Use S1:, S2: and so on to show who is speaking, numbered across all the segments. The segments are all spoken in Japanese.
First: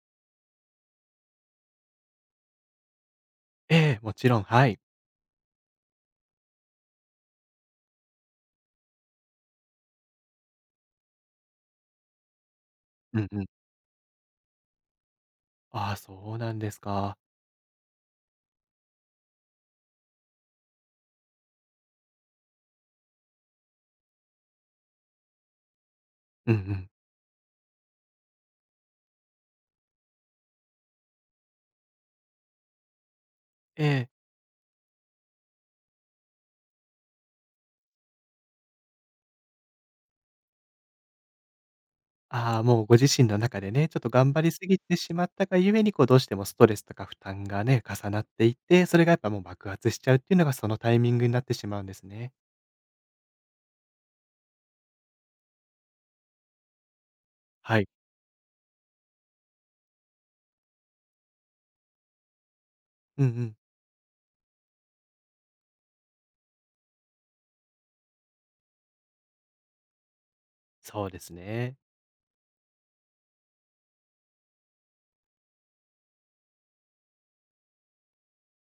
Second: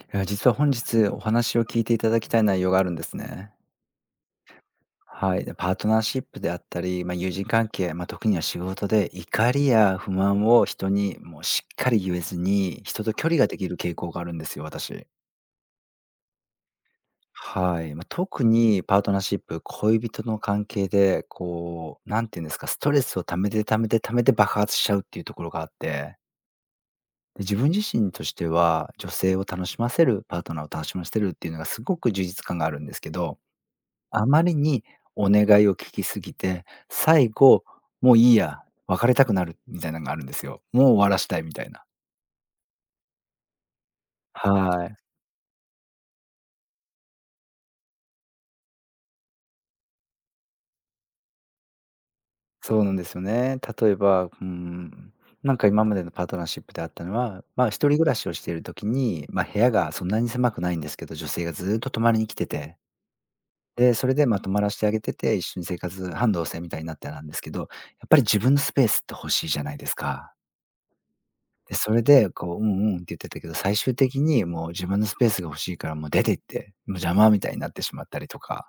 S1: いや、実は本日お話を聞いていただきたい内容があるんですね。
S2: ええ、もちろん、はい。
S1: はい。で、パートナーシップであったり、友人関係、特には仕事で怒りや不満を人にもうしっかり言えずに、人と
S2: うん
S1: 距離
S2: うん。
S1: ができる傾向があるんですよ、私。
S2: ああ、そうなんですか。
S1: はい。特にパートナーシップ、恋人の関係で、なんていうんですか、ストレスを溜めて溜めて溜めて爆発しちゃうっていうところがあって、
S2: うんうん。
S1: で、自分自身としては、女性を楽しませる、パートナーを楽しませるっていうのがすごく充実感があるんですけど
S2: ええ。
S1: あまりにお願いを聞きすぎて、最後、もういいや、別れたくなるみたいなのがあるんですよ。もう終わらしたいみたいな。
S2: ああ、もうご自身の中でね、ちょっと頑張りすぎ
S1: は
S2: て
S1: い。
S2: しまったがゆえに、こうどうしてもストレスとか負担がね、重なっていって、それがやっぱもう爆発しちゃうっていうのがそのタイミングになってしまうんですね。
S1: そうなんですよね。例えば、なんか今までのパートナーシップであったのは、
S2: は
S1: 一
S2: い。
S1: 人暮らしをしている時に、部屋がそんなに狭くないんですけど、女性がずっと泊まりに来てて、
S2: うんうん、
S1: で、それで、泊まらせてあげてて、一緒に生活半同棲みたいになってなんですけど、やっぱり自分のスペースって欲しいじゃないですか。
S2: そうです
S1: で、
S2: ね。
S1: それで、うんうんって言ってたけど、最終的にもう自分のスペースが欲しいからもう出て行って、もう邪魔みたいになってしまったりとか、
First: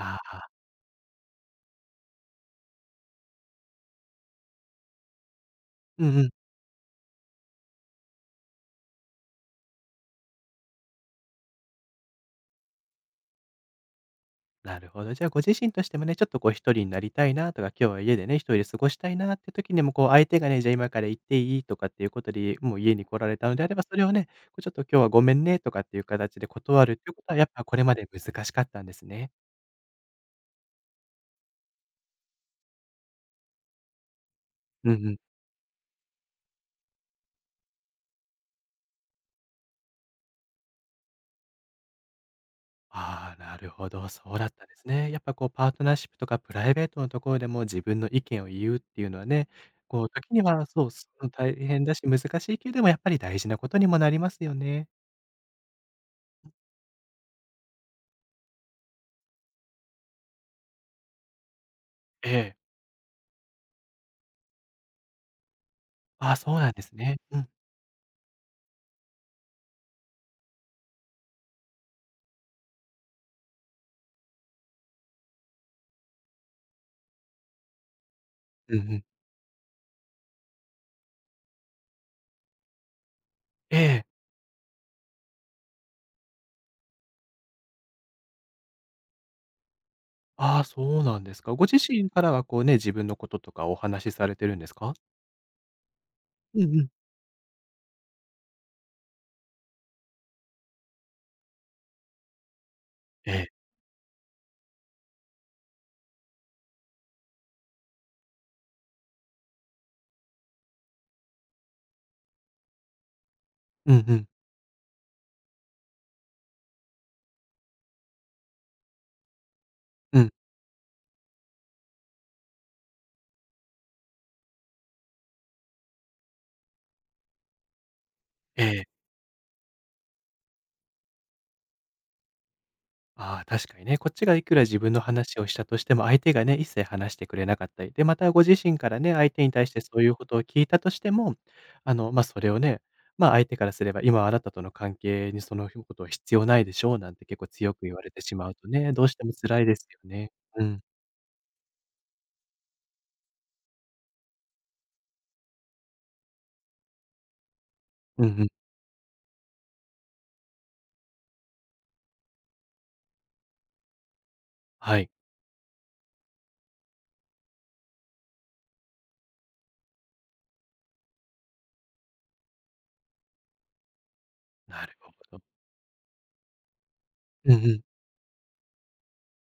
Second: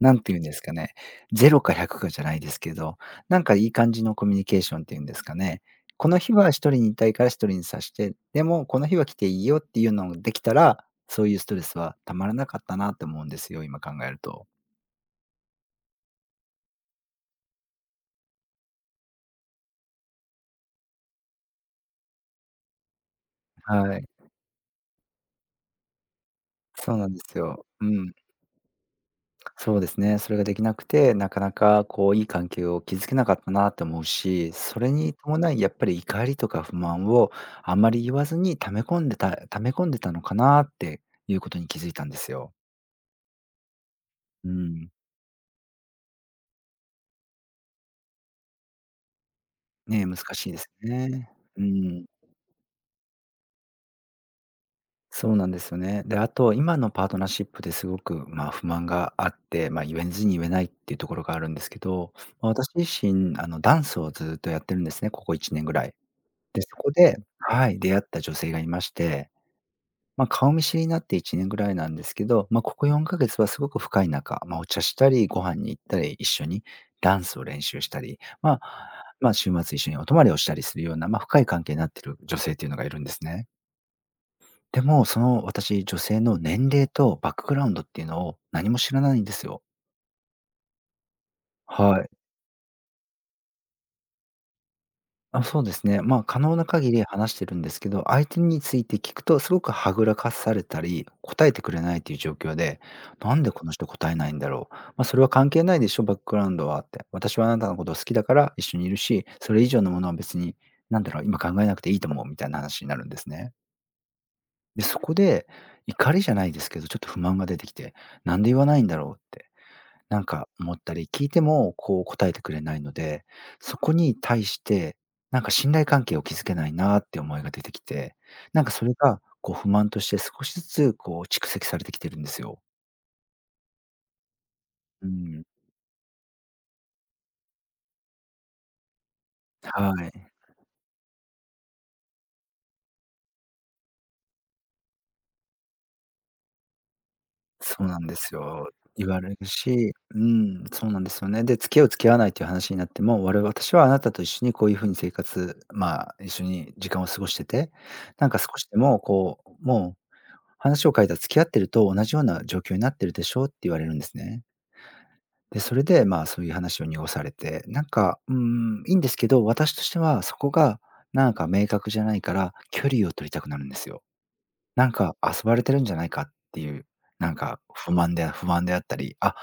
S1: なんて言うん
S2: あ、
S1: ですかね、ゼロか100かじゃないですけど、なんかいい感じのコミュニケーションっていうんですかね。
S2: う
S1: こ
S2: ん
S1: の
S2: うん。
S1: 日は一人にいたいから一人にさして、でもこの日は来ていいよっていうのができたら、そういうストレスは溜まらなかったなって思うんですよ、今考えると。
S2: なるほど。じゃあ、ご自身としてもね、ちょっとこう一人になりたいなとか、今日は家でね、一人で過ごしたいなって時にも、こう相手がね、じゃあ今から行っていいとかっていうことで、もう家に来られたのであれば、そ
S1: は
S2: れ
S1: い。
S2: をね、こうちょっと今日はごめんねとかっていう形で断る
S1: そ
S2: っ
S1: うな
S2: ていう
S1: んで
S2: ことは、
S1: す
S2: やっぱ
S1: よ。
S2: これ
S1: う
S2: まで
S1: ん、
S2: 難しかったんですね。
S1: そうですね。それができなくて、なかなかいい関係を築けなかったなと思うし、そ
S2: う
S1: れ
S2: んう
S1: に
S2: ん。
S1: 伴いやっぱり怒りとか不満をあんまり言わずに溜め込んでた溜め込んでたのかなっていうことに気づいたんですよ。
S2: ああ、なるほど。そうだ
S1: う
S2: ったんです
S1: ん。
S2: ね。やっぱこうパートナーシップとかプライベートのところでも自分の意見を言うっていうのはね、
S1: ね
S2: こ
S1: え、
S2: う
S1: 難
S2: 時に
S1: しいで
S2: は
S1: す
S2: そう、す
S1: ね。
S2: 大
S1: う
S2: 変だし
S1: ん。
S2: 難しいけれども、やっぱり大事なことにもなりますよね。
S1: そうなんですよね。で、あと今のパートナーシップですごく、不満があって、言えずに言えないっていうところがあるんですけど、
S2: ええ。
S1: 私自身ダンスをずっとやってるんですね、ここ1年ぐらい。
S2: ああ、そう
S1: で、
S2: なん
S1: そ
S2: で
S1: こ
S2: すね。
S1: で
S2: うん。
S1: はい、出会った女性がいまして、顔見知りになって1年ぐらいなんですけど、ここ4か月はすごく深い仲、お茶したり、ご飯に行ったり、一緒にダンスを練習したり、
S2: うんうん。
S1: 週末一緒にお泊まりをしたりするような、深い関係になっている女性っていうのがいるんですね。
S2: ええ。
S1: でも、私、女性の年齢とバックグラウンドっていうのを何も知らないんですよ。
S2: ああ、そうなんですか。ご自
S1: は
S2: 身
S1: い。
S2: からはこうね、自分のこととかお話しされてるんですか？
S1: あ、そうですね。可能
S2: うん
S1: な
S2: うん。
S1: 限り話してるんですけど、相手について聞くとすごくはぐらかされたり、答えてくれないっていう状況で、
S2: え
S1: なん
S2: え。
S1: でこの人答えないんだろう。それは関係ないでしょ、バックグラウンドはって。私はあなたのこと好きだから一緒にいるし、それ以上のものは別に、なんだろう、今考えなくていいと思うみたいな話になるんですね。
S2: うんうん。
S1: で、そこで怒りじゃないですけど、ちょっと不満が出てきて、なんで言わないんだろうって。
S2: う
S1: なん
S2: ん。
S1: か思ったり、聞いても答えてくれないので、そこに対して、なんか信頼関係を築けないなって思いが出てきて、
S2: え
S1: なんかそれ
S2: え。
S1: が不満として少しずつ蓄積されてきてるんですよ。
S2: ああ、確かにね、こっちがいくら自分の
S1: う
S2: 話
S1: ん。
S2: をしたとしても、相手がね、一切話してくれなかったり、で、またご自身からね、相手に対し
S1: は
S2: てそういうこ
S1: い。
S2: とを聞いたとしても、あの、まあ、それをね、まあ、相手からすれば今あなたとの関係にそのことは必要ないでしょうなんて結構強く
S1: そう
S2: 言
S1: な
S2: わ
S1: ん
S2: れ
S1: で
S2: てし
S1: す
S2: まうと
S1: よ。
S2: ね、どう
S1: 言
S2: し
S1: わ
S2: て
S1: れ
S2: も
S1: る
S2: 辛いです
S1: し、
S2: よ
S1: う
S2: ね。う
S1: ん、
S2: ん。
S1: そうなんですよね。で、付き合う付き合わないっていう話になっても、私はあなたと一緒にこういう風に生活一緒に時間を過ごしてて、
S2: うん
S1: な
S2: う
S1: んか少
S2: ん。
S1: しでももう話を変えた付き合ってると同じような状況になってるでしょ」って言われるんですね。
S2: はい。
S1: で、それで、そういう話を濁されて、なんか、いいんですけど、私としてはそこがなんか明確じゃないから、距離を取りたくなるんですよ。
S2: な
S1: なん
S2: るほ
S1: か遊
S2: ど。
S1: ばれてるんじゃないかっていう、なん
S2: うん
S1: か
S2: うん。
S1: 不満であったり、あ、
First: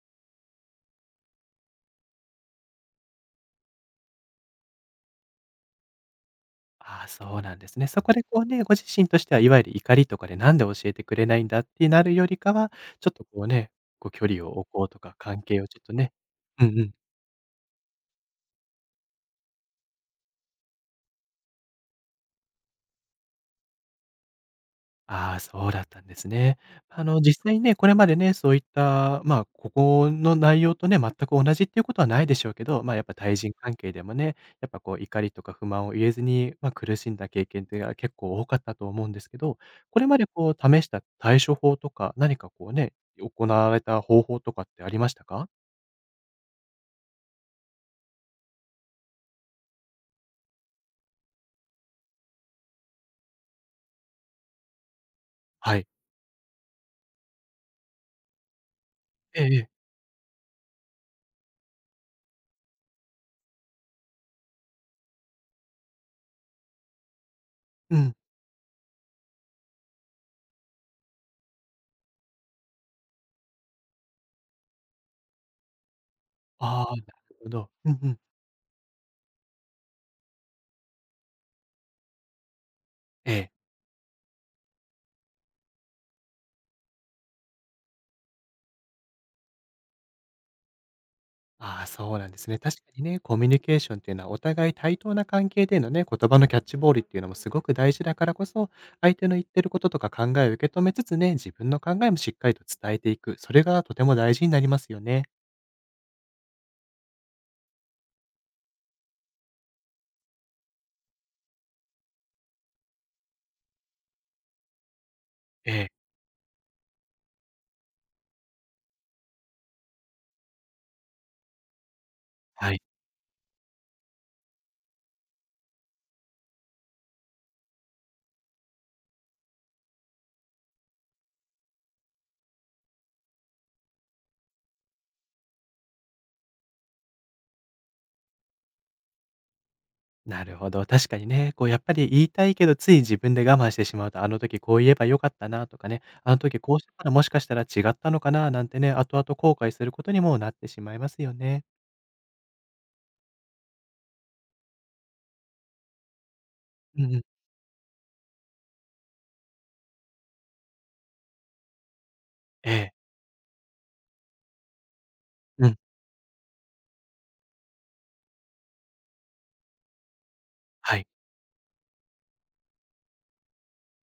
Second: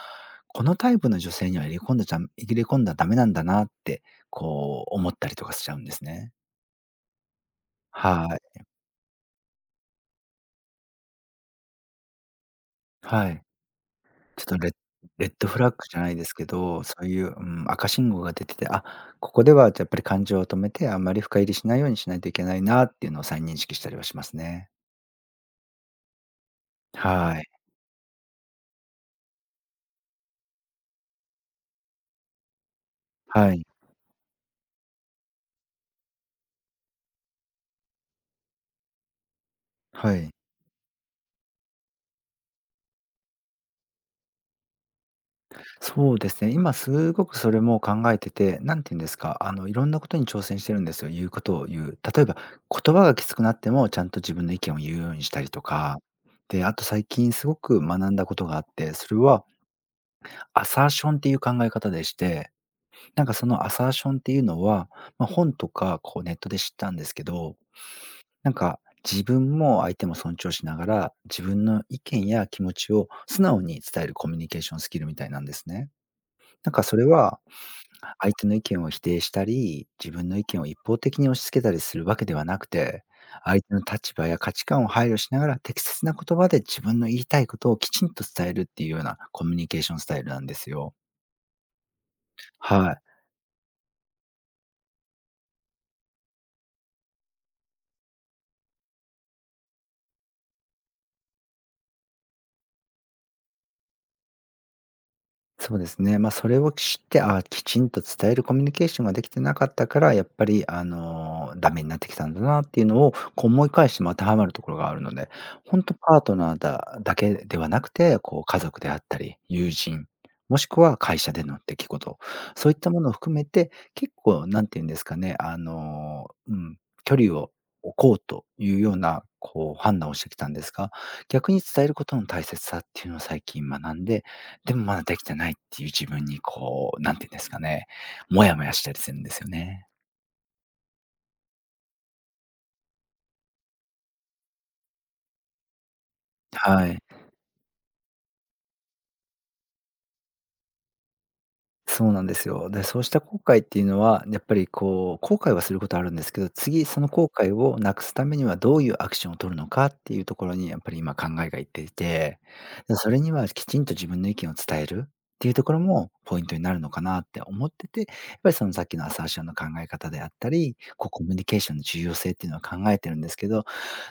S1: このタイプの女性には入れ込んだらダメなんだなって、こう思ったりとかしちゃうんですね。
S2: ああ、そうなんですね。そこで
S1: は
S2: こう
S1: い。
S2: ね、ご自身としてはいわゆる怒りとかでなんで教えてくれないんだってなるよりかは、ちょっと
S1: は
S2: こ
S1: い。
S2: うね、こう距
S1: ち
S2: 離を
S1: ょっと
S2: 置こうとか
S1: レッ
S2: 関
S1: ドフ
S2: 係を
S1: ラッ
S2: ちょっ
S1: グ
S2: と
S1: じゃな
S2: ね
S1: いですけ
S2: うんう
S1: ど、
S2: ん。
S1: そういう、うん、赤信号が出てて、あ、ここではやっぱり感情を止めて、あんまり深入りしないようにしないといけないなっていうのを再認識したりはしますね。
S2: ああ、そうだったんですね。あの、
S1: は
S2: 実
S1: い。
S2: 際にね、これまでね、そういった、まあ、ここの内容とね、全く同じっていうことはないでしょうけど、まあ、やっぱ対人
S1: はい。
S2: 関係でもね、やっぱこう、怒りとか不満を言えずに、まあ、苦しんだ経験っていうのが結構多かったと思うんですけど、これ
S1: は
S2: まで
S1: い。
S2: こう、試した対処法とか、何かこうね、行われた方法とかってありましたか？
S1: そうですね、今すごくそれも考えてて、なんて言うんですか、いろんなことに挑戦してるんですよ、言うことを言う。例えば、言葉がきつくなっても、ちゃんと自分の意見を言うようにしたりと
S2: はい。
S1: か。で、あと最近すごく学んだことがあって、それ
S2: え
S1: は
S2: えええ。
S1: アサーションっていう考え方でして、なんかそのアサーションっていうのは、本とかネットで知ったんですけど、
S2: うん。
S1: なんか自分も相手も尊重しながら、自分の意見や気持ちを素直に伝えるコミュニケーションスキルみたいなんですね。なん
S2: あ
S1: かそ
S2: あ、なる
S1: れは
S2: ほど。うんうん。
S1: 相手の意見を否定したり、自分の意見を一方的に押し付けたりするわけではなくて、
S2: ええ。
S1: 相手の立場や価値観を配慮しながら、適切な言葉で自分の言いたいことをきちんと伝えるっていうようなコミュニケーションスタイルなんですよ。
S2: ああ、そうなんですね。確か
S1: は
S2: に
S1: い。
S2: ね、コミュニケーションっていうのはお互い対等な関係でのね、言葉のキャッチボールっていうのもすごく大事だからこそ、相手の言ってることとか考えを受け止めつつね、自分の考えもしっかりと伝えていく。それがとても大事になりますよね。
S1: そうですね。それを知って、ああ、きちんと伝えるコミュニケーションができてなかったから、やっぱり、ダメになってきたんだなっていうのを、こう思い返しても当てはまるところがあるので、
S2: え
S1: 本
S2: え、
S1: 当パートナーだけではなくて、家族であったり、友人、もしくは会社での出来事、そ
S2: は
S1: ういっ
S2: い。
S1: たものを含めて、結構何て言うんですかね、うん、距離を置こうというような、判断をしてきたんですが、逆に伝えることの大切さっていうのを最近学んで、でもまだできてないっていう自分にこう、なんて言うんですかね、モヤモヤしたりするんですよね。
S2: なるほど。確かにね、こうやっぱり言いたいけど、つい自分で我慢してしまうと、あの時こう言えばよかったなとかね、あの時こうし
S1: はい。
S2: たらもしかしたら違ったのかななんてね、後々後悔することにもなってしまいますよね。
S1: そうなんですよ。で、そうした後悔っていうのは、やっぱりこう、後悔はすることあるんですけど、次
S2: う
S1: その
S2: んうん。
S1: 後悔をなくすためにはどういうアクションを取るのかっていうところにやっぱり今考えがいっていて、
S2: ええ。
S1: で、それにはきちんと自分の意見を伝えるっていうと
S2: う
S1: こ
S2: ん。
S1: ろもポイントになるのかなって思ってて、やっぱりそのさっきのアサーションの考え方であったり、
S2: はい。
S1: こうコミュニケーションの重要性っていうのは考えてるんですけど、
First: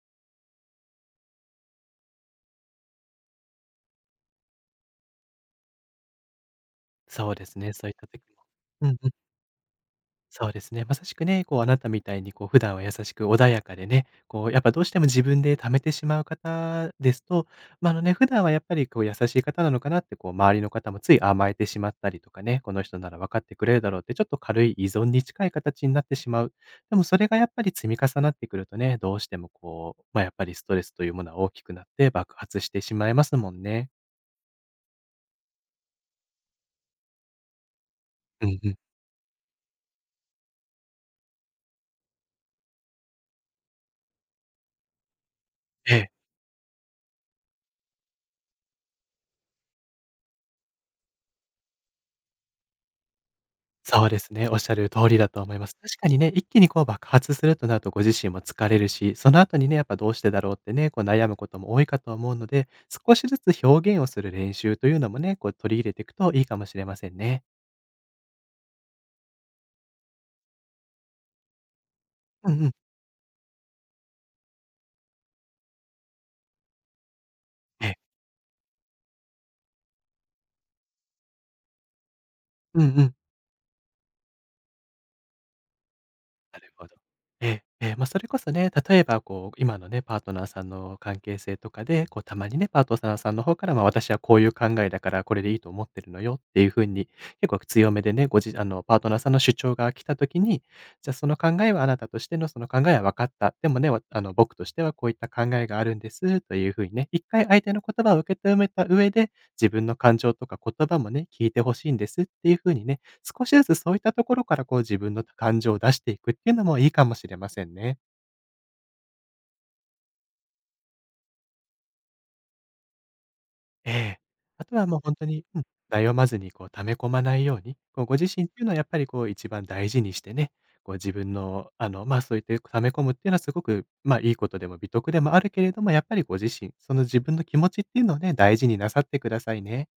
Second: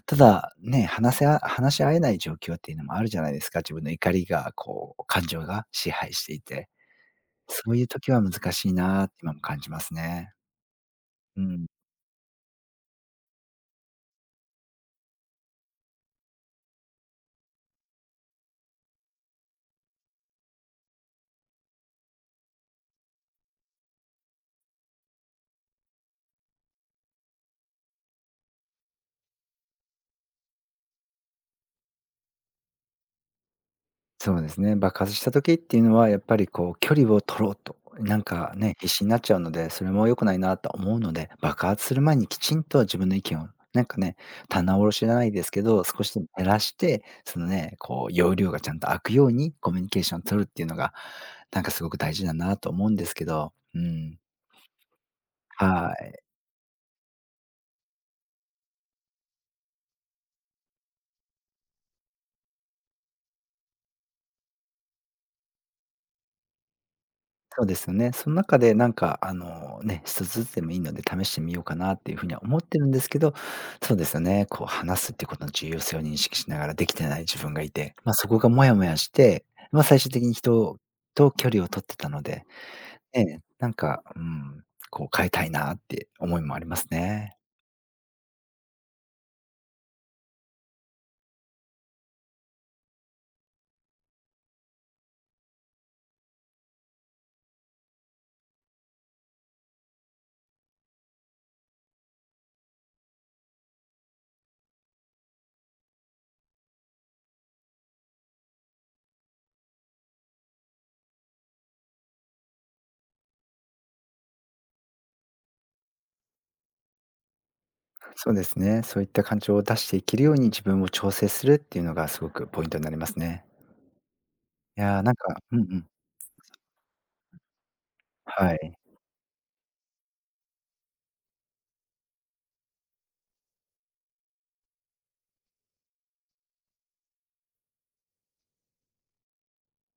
S1: ただ、ね、話せあ話し合えない状況っていうのもあるじゃないですか。自分の怒りがこう、感情が支配していて。
S2: そうです
S1: そ
S2: ね、
S1: うい
S2: そ
S1: う
S2: ういった
S1: 時は
S2: 時も
S1: 難しい
S2: うん
S1: な
S2: う
S1: っ
S2: ん、
S1: て今も感じますね。
S2: そうですね。まさしく
S1: う
S2: ね、こうあ
S1: ん、
S2: なたみたいにこう普段は優しく穏やかでね、こうやっぱどうしても自分で貯めてしまう方ですと、まあ、あのね、普段はやっぱりこう優しい方なのかなってこう周りの方もつい甘えてしまったりとかね、この人なら分かってくれるだろうってちょっと軽い依存に近い形になってしまう。でもそれがやっぱり積み重なってくるとね、どうしてもこう、まあ、やっぱりストレスというものは大きくなって爆発してしまいますもんね。
S1: そうですね。爆発した時っていうのは、やっぱりこう距離を取ろうと、なん
S2: う
S1: か
S2: んうん。
S1: ね、必死になっちゃうので、それも良くないなと思うので、爆発する前にきちんと自分の意見を、なんかね、棚卸しじゃないですけど、
S2: え
S1: 少
S2: え
S1: しでも減らして、そのね、こう容量がちゃんと空くようにコミュニケーションを取るっていうのが、なんかすごく大事だなと思うんですけど、う
S2: そうで
S1: ん。
S2: すね、おっしゃる通りだと思います。
S1: は
S2: 確か
S1: い。
S2: にね、一気にこう爆発するとなるとご自身も疲れるし、その後にね、やっぱどうしてだろうってね、こう悩むことも多いかと思うので、少しずつ表現をする練習というのもね、こう取り入れていくといいかもしれませんね。
S1: そうですよね。その中でなんか、一つずつでもいいので試してみようかなっていうふうには
S2: う
S1: 思
S2: ん
S1: っ
S2: うん。
S1: てるんですけど、そうですよね、こう話すっていうことの重要性を認識しながらできてない自分がい
S2: ええ。
S1: て、ま、そこがモヤモヤして、ま、最終的に人と距離を取ってたので、
S2: うんうん。
S1: ええ、なんか、うん、こう変えたいなって思いもあ
S2: な
S1: り
S2: る
S1: ます
S2: ほど。
S1: ね。
S2: ええ、ええ、まあ、それこそね、例えばこう、今のね、パートナーさんの関係性とかで、こう、たまにね、パートナーさんの方から、まあ、私はこういう考えだから、これでいいと思ってるのよっていう風に、結構強めでね、ごじあの、パートナーさんの主張が来た時に、じゃあ、その考えはあなたとしてのその考えは分かった。でもね、わあの、僕としてはこういった考えがあるんですという風にね、一回相手の言葉を受け止めた上で、自分の感情とか言葉もね、聞いてほしいんですっていう風にね、少しずつそういったところからこう自分の感情を出していくっていうのもいいかもしれませんね。
S1: そうですね、そういった感情を出していけるように自分を調整するっていうのがすごくポイントになりますね。
S2: ええ。あと
S1: い
S2: はもう
S1: や、な
S2: 本
S1: ん
S2: 当
S1: か
S2: に、
S1: う
S2: う
S1: ん
S2: ん、
S1: うん、
S2: 悩まずにこう溜め込まないように、こうご自身っ
S1: は
S2: ていうのは
S1: い。
S2: やっぱりこう一番大事にしてね、こう自分のあの、ま、あそういった溜め込むっていうのはすごく、ま、あいいことでも美徳でもあるけれども、やっぱりご自身、その自分の気持ちっていうのをね、大事になさってくださいね。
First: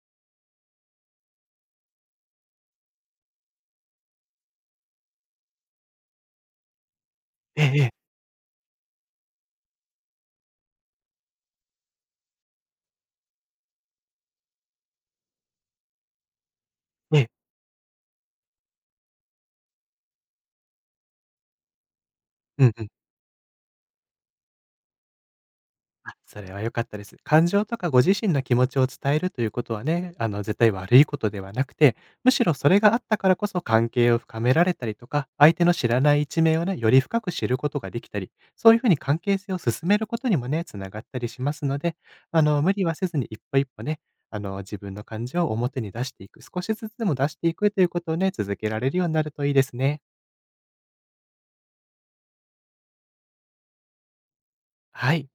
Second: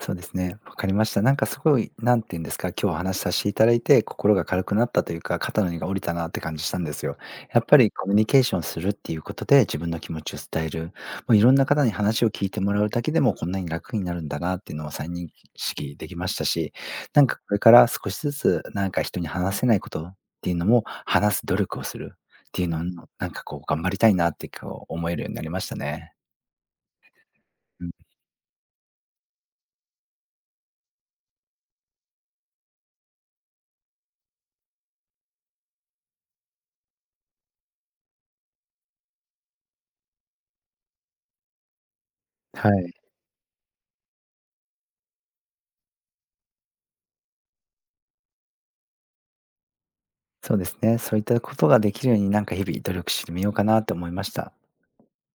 S1: そうですね、わかりました。なんかすごい、何て言うんですか、今日お話しさせていただいて、心が軽くなったというか、肩の荷が下りたなって感じしたんですよ。や
S2: ええ
S1: っぱ
S2: え
S1: り
S2: え、
S1: コミュニケーションするっていうことで、自分の気持ちを伝える。もういろんな方に話を聞いてもらうだけでも、こんなに楽になるんだなっていうのを再認識できましたし、
S2: え
S1: なん
S2: え。
S1: かこれから少しずつ、なんか人に話せないことっていうのも、話す努力をするって
S2: う
S1: いう
S2: ん
S1: のを
S2: うん。
S1: なんかこう頑張りたいなってこう思えるようになりましたね。
S2: あ、それは良かったです。感情と
S1: う
S2: か
S1: ん、
S2: ご自身の気持ちを伝えるということはね、あの絶対悪いことではなくて、むしろそれがあったからこそ関係を深められたりとか、相手の知らない一面をね、より深く知ることができたり、そういうふうに関係性を進めることにもね、つながったりしますので、あの、
S1: は
S2: 無理
S1: い。
S2: はせずに一歩一歩ね、あの、自分の感情を表に出していく、少しずつでも出していくということをね、続けられるようになるといいですね。
S1: そうですね。そういったことができるように、なんか日々努力してみようかなと思いました。
S2: はい。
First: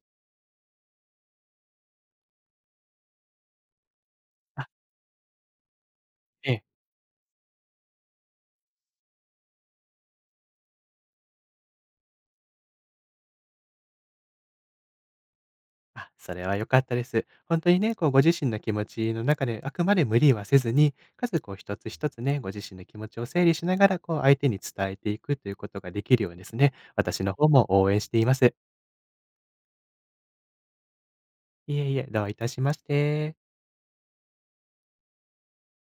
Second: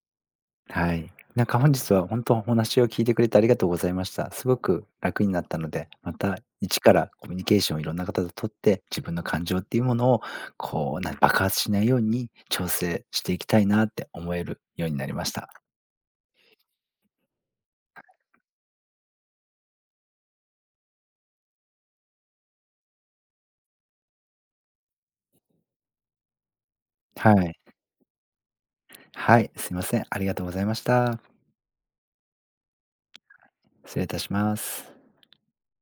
S1: はい。なんか本日は本当お話を聞いてくれてありがとうございました。すご
S2: あ、
S1: く楽になったので、また
S2: ええ。
S1: 一からコミュニケーションをいろんな方と取って、自分の感情っていうものを、こう、爆発しないように調整していきたいなって思えるようになりました。
S2: あ、それは良かったです。本当にね、こうご自身の気持ちの中であくまで無理はせずに、かつこう一つ一つね、ご自身の気持ちを整理しながら、こう相手に伝えていくということができるようですね、私の
S1: は
S2: 方
S1: い。
S2: も応援しています。
S1: はい、すいません。ありがとうございました。
S2: いえいえ、どういたしまして。
S1: 失礼いたします。